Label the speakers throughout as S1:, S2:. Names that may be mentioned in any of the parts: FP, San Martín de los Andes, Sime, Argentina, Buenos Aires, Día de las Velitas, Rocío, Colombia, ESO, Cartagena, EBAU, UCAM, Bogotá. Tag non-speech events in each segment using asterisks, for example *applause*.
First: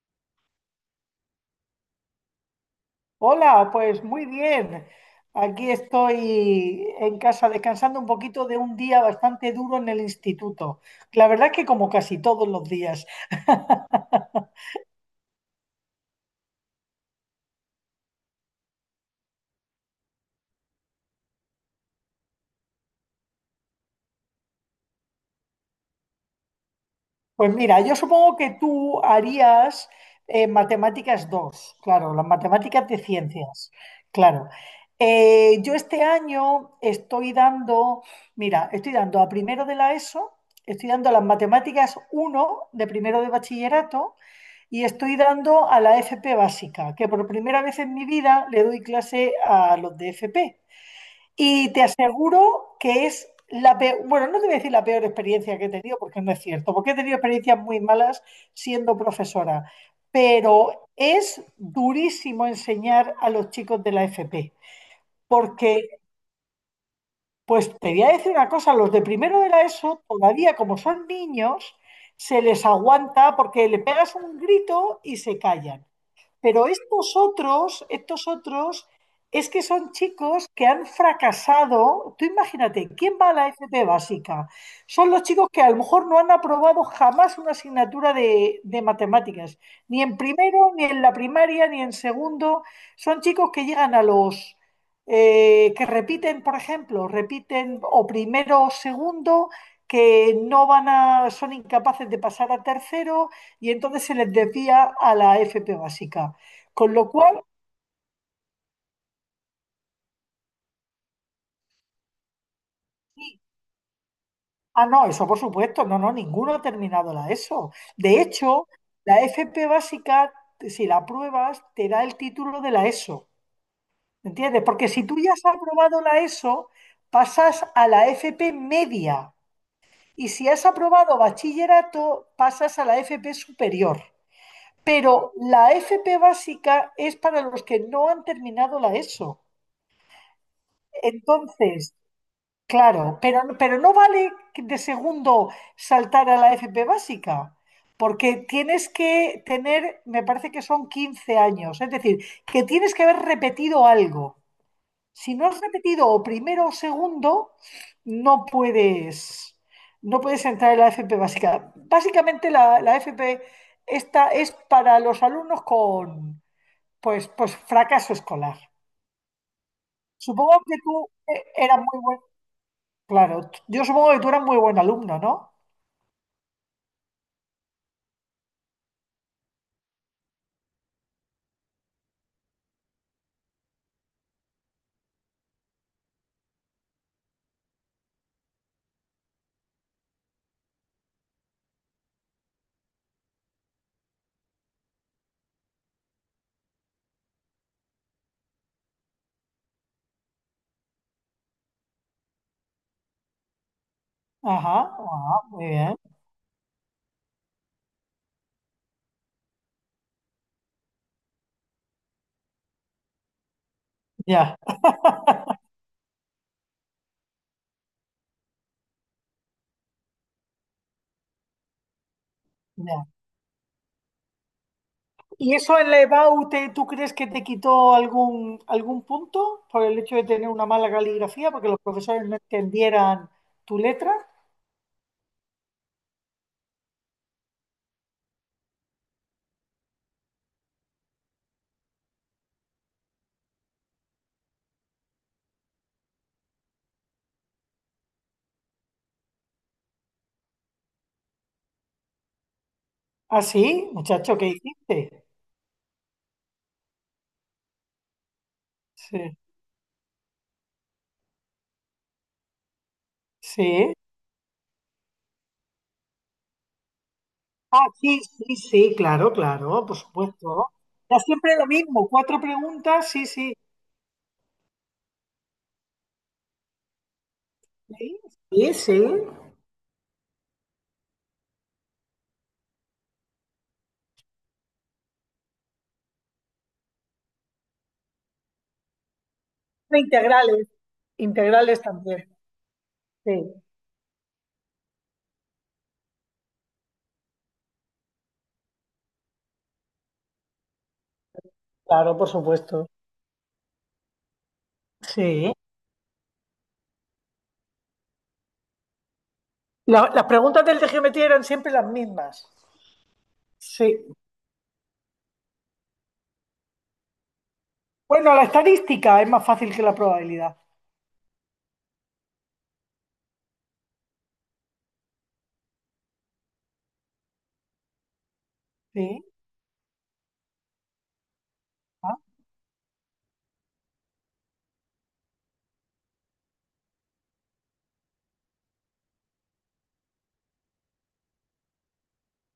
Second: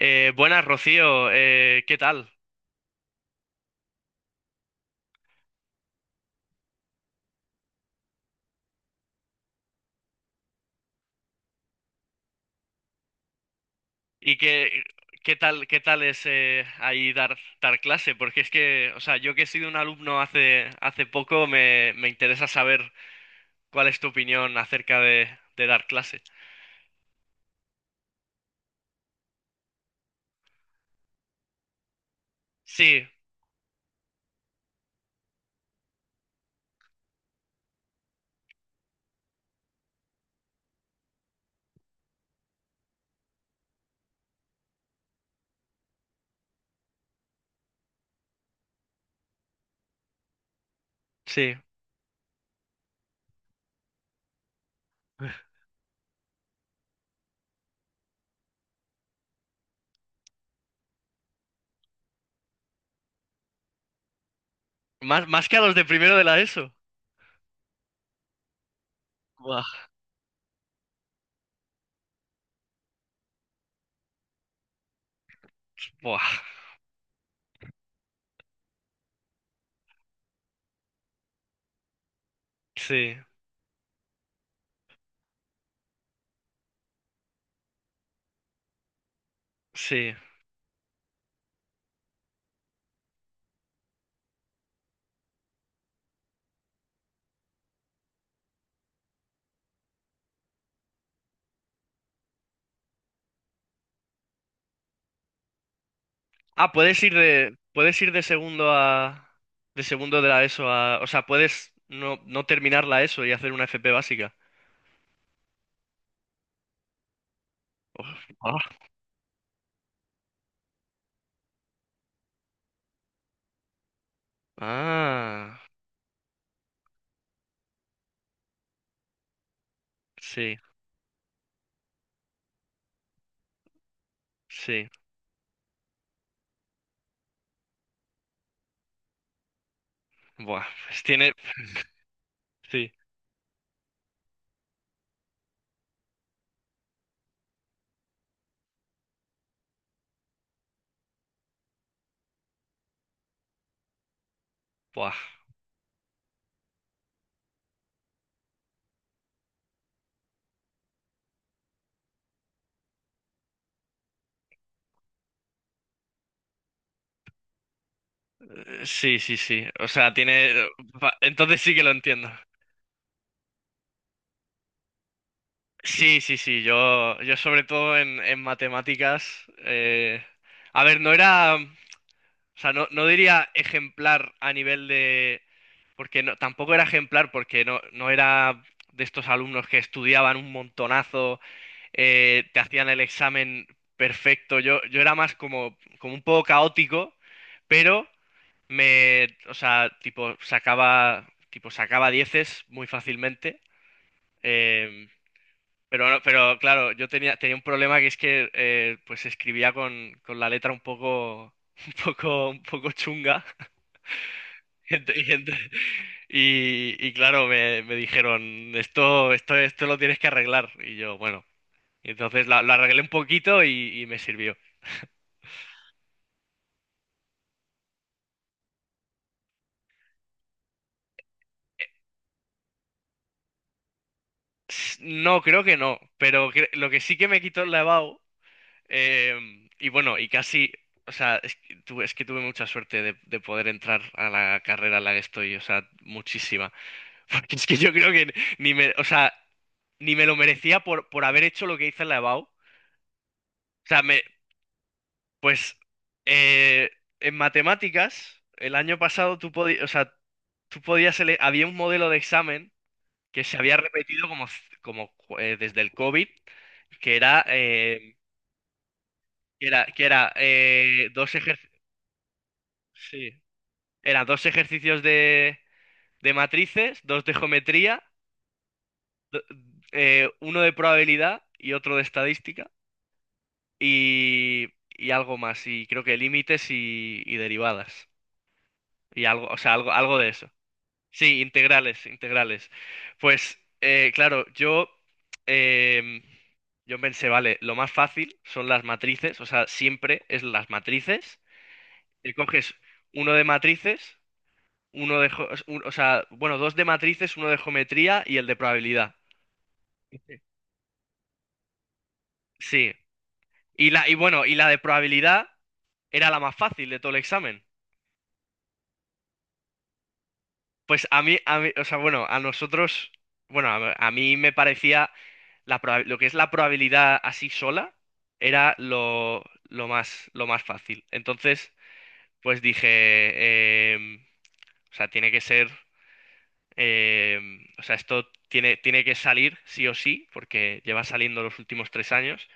S1: Buenas, Rocío, ¿qué tal?
S2: Hola, pues muy bien. Aquí estoy en casa descansando un poquito de un día bastante duro en el instituto. La verdad es que como casi todos los días. *laughs*
S1: ¿Y qué, qué tal es ahí dar clase? Porque es que, o sea, yo que he sido un alumno hace poco, me interesa saber cuál es tu opinión de dar clase.
S2: Pues mira, yo supongo que tú harías matemáticas 2, claro, las matemáticas de
S1: Sí,
S2: ciencias, claro. Yo este año estoy dando, mira, estoy dando a primero de la ESO, estoy dando las matemáticas uno de primero de bachillerato y estoy dando a la FP básica, que por primera vez en mi vida le doy clase a los de FP.
S1: sí.
S2: Y te aseguro que es la peor, bueno, no te voy a decir la peor experiencia que he tenido, porque no es cierto, porque he tenido experiencias muy malas siendo profesora, pero es durísimo enseñar a los chicos de la FP,
S1: Más, más que a los de
S2: porque,
S1: primero de la ESO.
S2: pues te voy a decir una cosa, los de primero de la
S1: Buah,
S2: ESO, todavía como son niños, se les aguanta porque le pegas un grito y se callan.
S1: buah.
S2: Pero estos otros, es que son chicos que han fracasado. Tú imagínate, ¿quién
S1: Sí,
S2: va a la FP básica? Son los chicos que a lo mejor no han aprobado jamás una asignatura de matemáticas, ni
S1: sí.
S2: en primero, ni en la primaria, ni en segundo. Son chicos que llegan a los... que repiten, por ejemplo, repiten o primero o segundo, que no van a, son incapaces de pasar a tercero y entonces se les desvía a la FP básica.
S1: Ah,
S2: Con lo cual,
S1: puedes ir de segundo a, de segundo de la ESO a, o sea, puedes no terminar la ESO y
S2: sí.
S1: hacer una FP básica.
S2: Ah, no, eso por supuesto, no, no, ninguno ha terminado la ESO. De
S1: Ah.
S2: hecho, la FP básica, si la apruebas, te da el título de la ESO, ¿entiendes? Porque si tú ya has
S1: Ah.
S2: aprobado la ESO, pasas a la FP media. Y si
S1: Sí,
S2: has aprobado bachillerato, pasas a la FP superior.
S1: sí.
S2: Pero la FP básica es para los que no han terminado la ESO.
S1: Buah, pues tiene.
S2: Entonces,
S1: Sí,
S2: claro, pero no vale que de segundo saltar a la FP básica, porque tienes que tener, me parece que son 15 años, es decir, que tienes que haber repetido algo.
S1: buah.
S2: Si no has repetido o primero o segundo, no puedes, no puedes entrar en la FP básica. Básicamente la FP esta es para los alumnos con pues fracaso escolar.
S1: Sí, sí, sí. O sea, tiene.
S2: Supongo que tú
S1: Va, entonces sí
S2: eras
S1: que lo
S2: muy bueno.
S1: entiendo.
S2: Claro, yo supongo que tú eras muy buen alumno, ¿no?
S1: Sí, sí, sí. Yo sobre todo en matemáticas. A ver, no era. O sea, no, no diría ejemplar a nivel de. Porque no, tampoco era ejemplar porque no, no era de estos alumnos que estudiaban un montonazo. Te hacían el examen perfecto. Yo era más como, como un poco caótico, pero o sea, tipo, tipo, sacaba dieces muy fácilmente.
S2: Ajá,
S1: Eh,
S2: ajá, muy bien.
S1: pero, no- Pero claro, tenía un problema que es que pues escribía con la letra un poco, *laughs* un poco chunga. *laughs*
S2: Ya,
S1: Y, ent- y ent- y claro, me dijeron, esto lo tienes que arreglar. Y yo, bueno, entonces la arreglé un
S2: ya.
S1: poquito y me sirvió.
S2: ¿Y eso en la EBAU tú crees que te quitó algún punto por el hecho de tener una mala caligrafía, porque los profesores no entendieran tu letra?
S1: No, creo que no, lo que sí que me quitó el lavabo, y bueno, y casi, o sea, es que tuve mucha suerte de poder entrar a la carrera en la que estoy, o sea, muchísima. *laughs* Porque es que yo creo que ni me, o sea, ni me lo merecía por haber hecho lo que hice en la EBAU. O
S2: Ah, sí,
S1: sea,
S2: muchacho, ¿qué hiciste?
S1: pues eh, en matemáticas, el año
S2: Sí,
S1: pasado o sea, había un modelo de examen que se había
S2: sí.
S1: repetido como desde el COVID, que era,
S2: Ah,
S1: eh,
S2: sí, sí, sí, claro, claro, por
S1: que era
S2: supuesto. Ya siempre lo mismo, cuatro preguntas, sí,
S1: sí,
S2: sí.
S1: era dos ejercicios de matrices, dos de geometría,
S2: Sí, sí. Sí.
S1: uno de probabilidad y otro de estadística, y algo más, y creo que límites y derivadas, y algo, o sea, algo, algo de eso.
S2: Integrales,
S1: Sí,
S2: integrales
S1: integrales,
S2: también.
S1: integrales.
S2: Sí,
S1: Pues em, yo pensé, vale, lo más fácil son las matrices, o sea, siempre es las matrices.
S2: claro, por
S1: Te coges
S2: supuesto.
S1: uno de matrices, uno de, jo-
S2: Sí.
S1: un- o sea, bueno, dos de matrices, uno de geometría y el de probabilidad.
S2: Las preguntas del de geometría eran siempre las mismas.
S1: Sí. Y
S2: Sí.
S1: bueno, y la de probabilidad era la más fácil de todo el examen.
S2: Bueno, la estadística es más fácil que la probabilidad.
S1: Pues a mí, o sea, bueno, a nosotros, bueno, a mí me parecía lo que es la probabilidad así sola era
S2: Sí.
S1: lo más fácil. Entonces,
S2: Ah,
S1: pues dije, o sea, tiene que ser, em, o sea, esto tiene que salir sí o sí, porque lleva saliendo los últimos tres años.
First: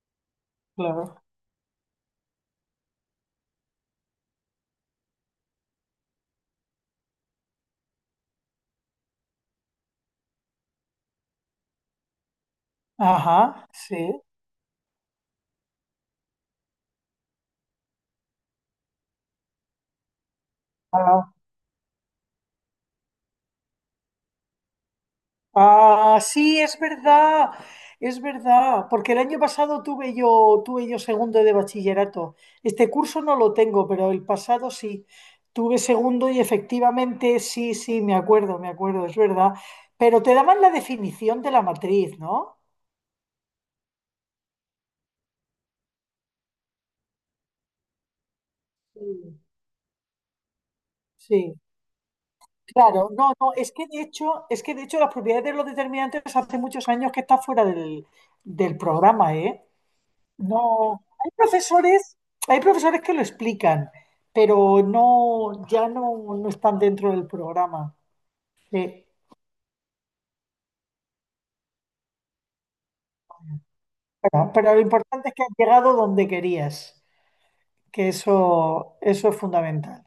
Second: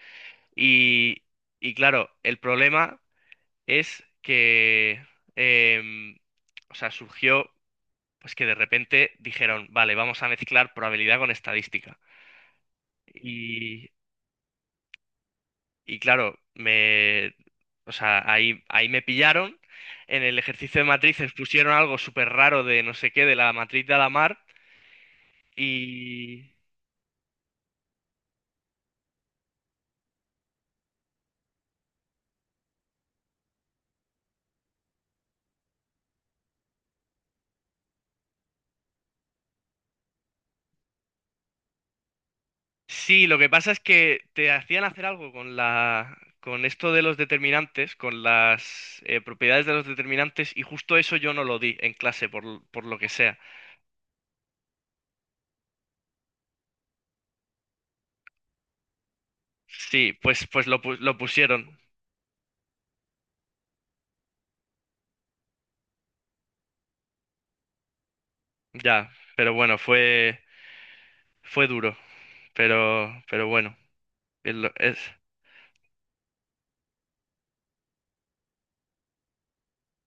S2: claro.
S1: Y, y claro, el problema es que, em, o sea, surgió pues que de repente dijeron, vale, vamos a mezclar probabilidad con estadística.
S2: Ajá,
S1: Y,
S2: sí.
S1: y claro, o sea, ahí, ahí me pillaron. En el ejercicio de
S2: Ah,
S1: matrices pusieron algo súper raro de no sé qué, de la matriz de Alamar.
S2: ah,
S1: Y
S2: sí, es verdad. Es verdad. Porque el año pasado tuve yo segundo de bachillerato. Este curso no lo tengo, pero el pasado sí. Tuve segundo y efectivamente sí, sí, me acuerdo, es verdad. Pero te daban la definición de la matriz, ¿no?
S1: sí, lo que pasa es que te hacían hacer algo con la, con esto de los determinantes, con las
S2: Sí.
S1: propiedades de los determinantes, y justo eso yo no
S2: Sí.
S1: lo di en clase, por lo que
S2: Claro, no,
S1: sea.
S2: no, es que de hecho las propiedades de los determinantes hace muchos años que está fuera del programa, ¿eh?
S1: Sí,
S2: No,
S1: lo
S2: hay
S1: pusieron.
S2: profesores, hay profesores que lo explican, pero no, ya no, no están dentro del programa. Sí,
S1: Ya, pero bueno, fue duro, pero bueno,
S2: Pero,
S1: es, lo-
S2: pero lo
S1: es-
S2: importante es que has llegado donde querías, que eso es fundamental.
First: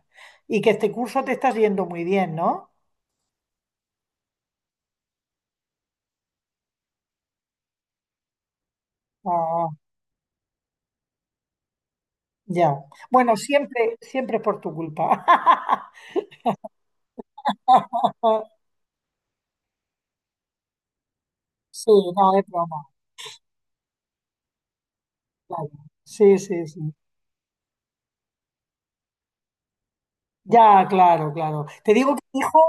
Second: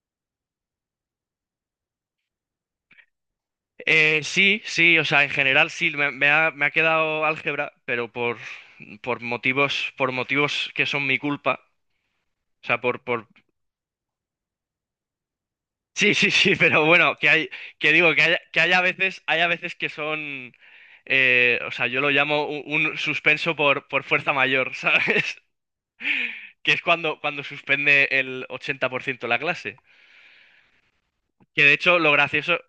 S2: Y que este curso te estás yendo muy bien, ¿no?
S1: sí, sí, o sea, en general sí, me ha quedado álgebra, pero
S2: Ah,
S1: por motivos que son mi culpa, o
S2: ya.
S1: sea,
S2: Bueno, siempre, siempre es por tu culpa.
S1: *laughs* sí, sí, sí, *laughs* pero bueno, que hay, que digo, que hay
S2: *laughs*
S1: que haya veces, hay a veces que son, o sea,
S2: Sí,
S1: yo lo
S2: no, es
S1: llamo
S2: broma,
S1: un suspenso por fuerza mayor, *laughs* ¿sabes?
S2: claro. Sí, sí,
S1: Que es
S2: sí.
S1: cuando suspende el 80% la clase.
S2: Ya, claro,
S1: Que
S2: claro.
S1: de
S2: Te
S1: hecho, lo
S2: digo que mi
S1: gracioso,
S2: hijo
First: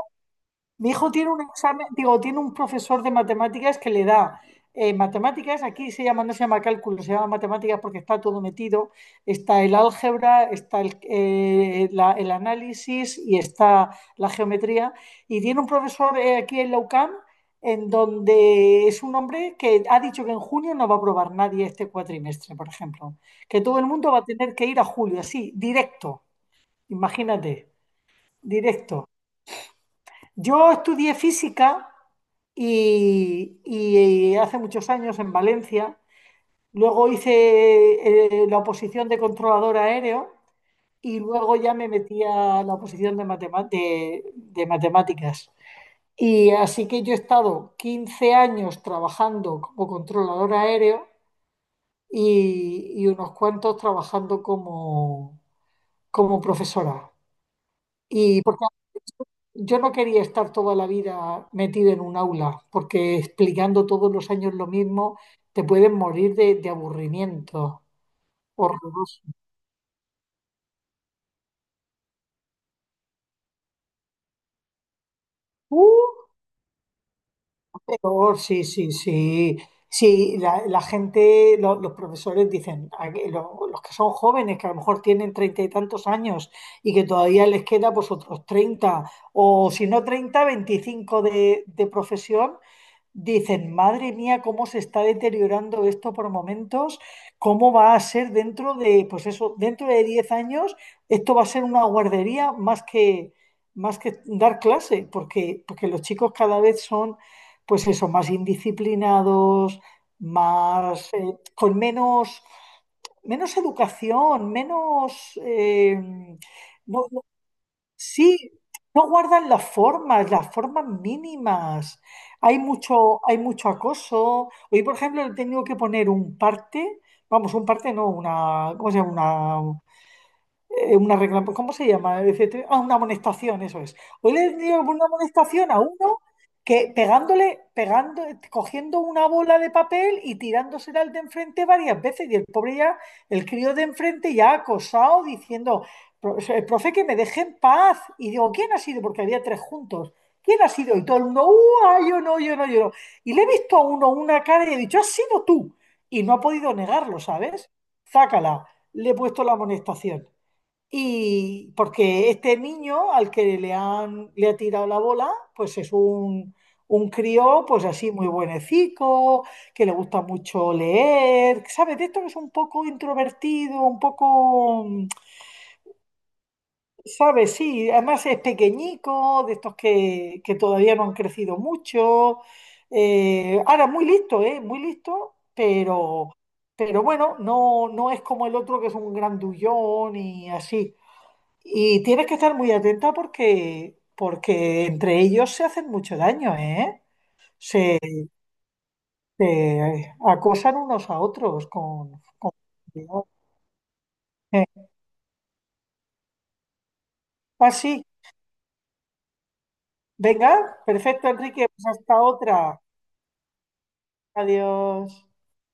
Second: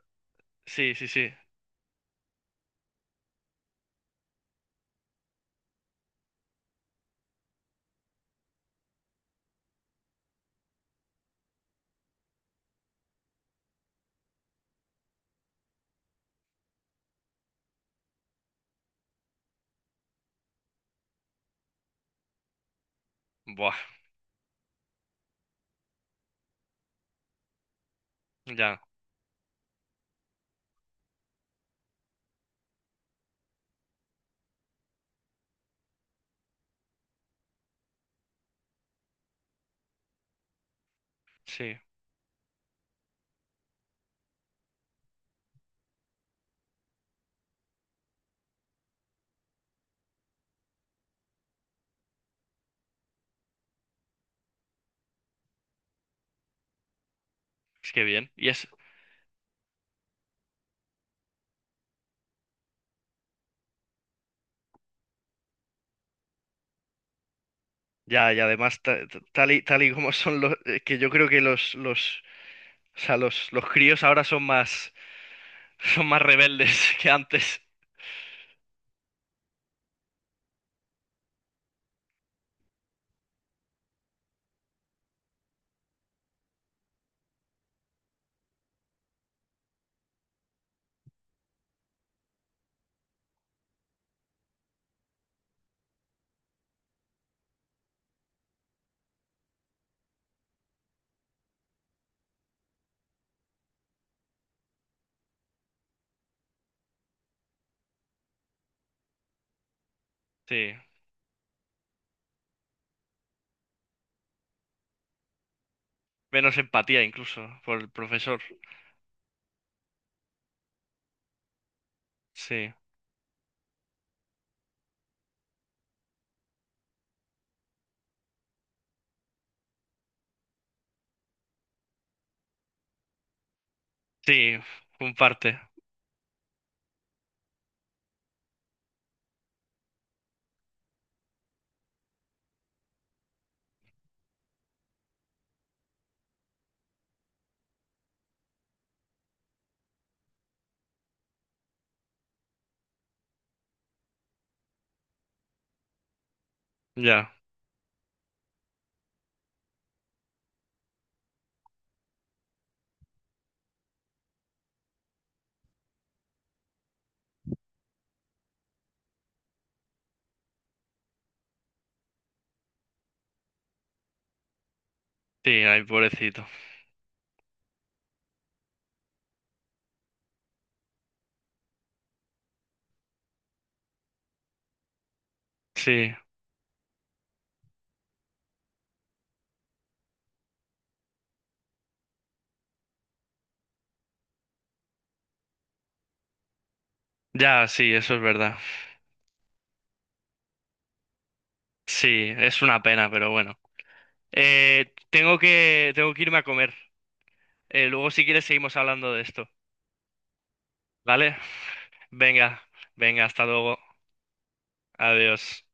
S2: Mi
S1: sí, sí,
S2: hijo
S1: sí.
S2: tiene un examen, digo, tiene un profesor de matemáticas que le da matemáticas, aquí se llama, no se llama cálculo, se llama matemáticas porque está todo metido, está el álgebra, está el análisis y está la geometría. Y tiene un profesor aquí en la UCAM en donde es un hombre que ha dicho que en junio no va a aprobar nadie este cuatrimestre, por ejemplo, que
S1: Buah,
S2: todo el mundo va a tener que ir a julio, así, directo, imagínate,
S1: ya,
S2: directo. Yo estudié física y hace muchos años en Valencia. Luego hice la oposición de controlador aéreo y luego ya
S1: sí,
S2: me metí a la oposición de matemáticas. Y así que yo he estado 15 años trabajando como controlador aéreo y unos cuantos trabajando como profesora.
S1: es que bien.
S2: Y
S1: Y
S2: porque
S1: es,
S2: yo no quería estar toda la vida metido en un aula, porque explicando todos los años lo mismo, te puedes morir de aburrimiento.
S1: ya, y además, ta- ta-
S2: Horroroso.
S1: tal y, tal y como son los, que yo creo que o sea, los críos ahora son más, *laughs*
S2: Uh,
S1: son más rebeldes *laughs* que antes.
S2: peor, sí, sí, sí. Sí, la gente, los profesores dicen, a que los que son jóvenes, que a lo mejor tienen 30 y tantos años y que todavía les queda pues otros 30, o si no 30, 25 de profesión, dicen, madre mía, cómo se está deteriorando esto por momentos, cómo va a ser dentro de, pues eso, dentro de 10 años, esto va a ser una guardería más que dar clase, porque los chicos cada vez son, pues eso, más indisciplinados,
S1: Sí,
S2: más, con menos educación, menos,
S1: menos empatía
S2: no,
S1: incluso por el
S2: sí,
S1: profesor.
S2: no guardan las formas mínimas.
S1: Sí,
S2: Hay mucho acoso. Hoy, por ejemplo, le he tenido que poner un parte, vamos, un parte no, una, ¿cómo se llama? Una regla, pues, ¿cómo se llama? Etcétera. Ah, una amonestación, eso es. Hoy
S1: sí,
S2: le dio una
S1: un parte,
S2: amonestación a uno que pegándole, pegando, cogiendo una bola de papel y tirándosela al de enfrente varias veces. Y el pobre ya, el crío de enfrente ya acosado, diciendo, profe, que me deje en paz". Y digo, ¿quién ha sido? Porque había tres juntos. ¿Quién ha sido? Y todo el mundo, ah, yo no, yo no, yo no". Y le he visto a uno una cara y he dicho, has sido tú. Y no ha podido negarlo,
S1: ya,
S2: ¿sabes? Zácala, le he puesto la amonestación. Y porque este niño al que le han, le ha tirado la bola, pues es un crío, pues así muy buenecico, que le gusta mucho leer, ¿sabes? De esto que es un poco introvertido, un poco,
S1: sí, ay, pobrecito.
S2: ¿sabes? Sí, además es pequeñico, de estos que todavía no han crecido mucho. Ahora, muy listo, ¿eh? Muy listo,
S1: Sí,
S2: pero, bueno, no es como el otro que es un grandullón y así. Y tienes que estar muy atenta porque entre ellos se hacen mucho daño, ¿eh?
S1: ya, sí,
S2: Se,
S1: eso es verdad.
S2: se acosan unos a otros con,
S1: Sí,
S2: con-
S1: es una pena, pero bueno.
S2: Eh,
S1: Tengo que, tengo que irme a comer.
S2: Ah, sí.
S1: Luego si quieres seguimos hablando de esto.
S2: Venga, perfecto,
S1: ¿Vale?
S2: Enrique. Pues hasta
S1: Venga,
S2: otra.
S1: venga, hasta luego.
S2: Adiós.
S1: Adiós.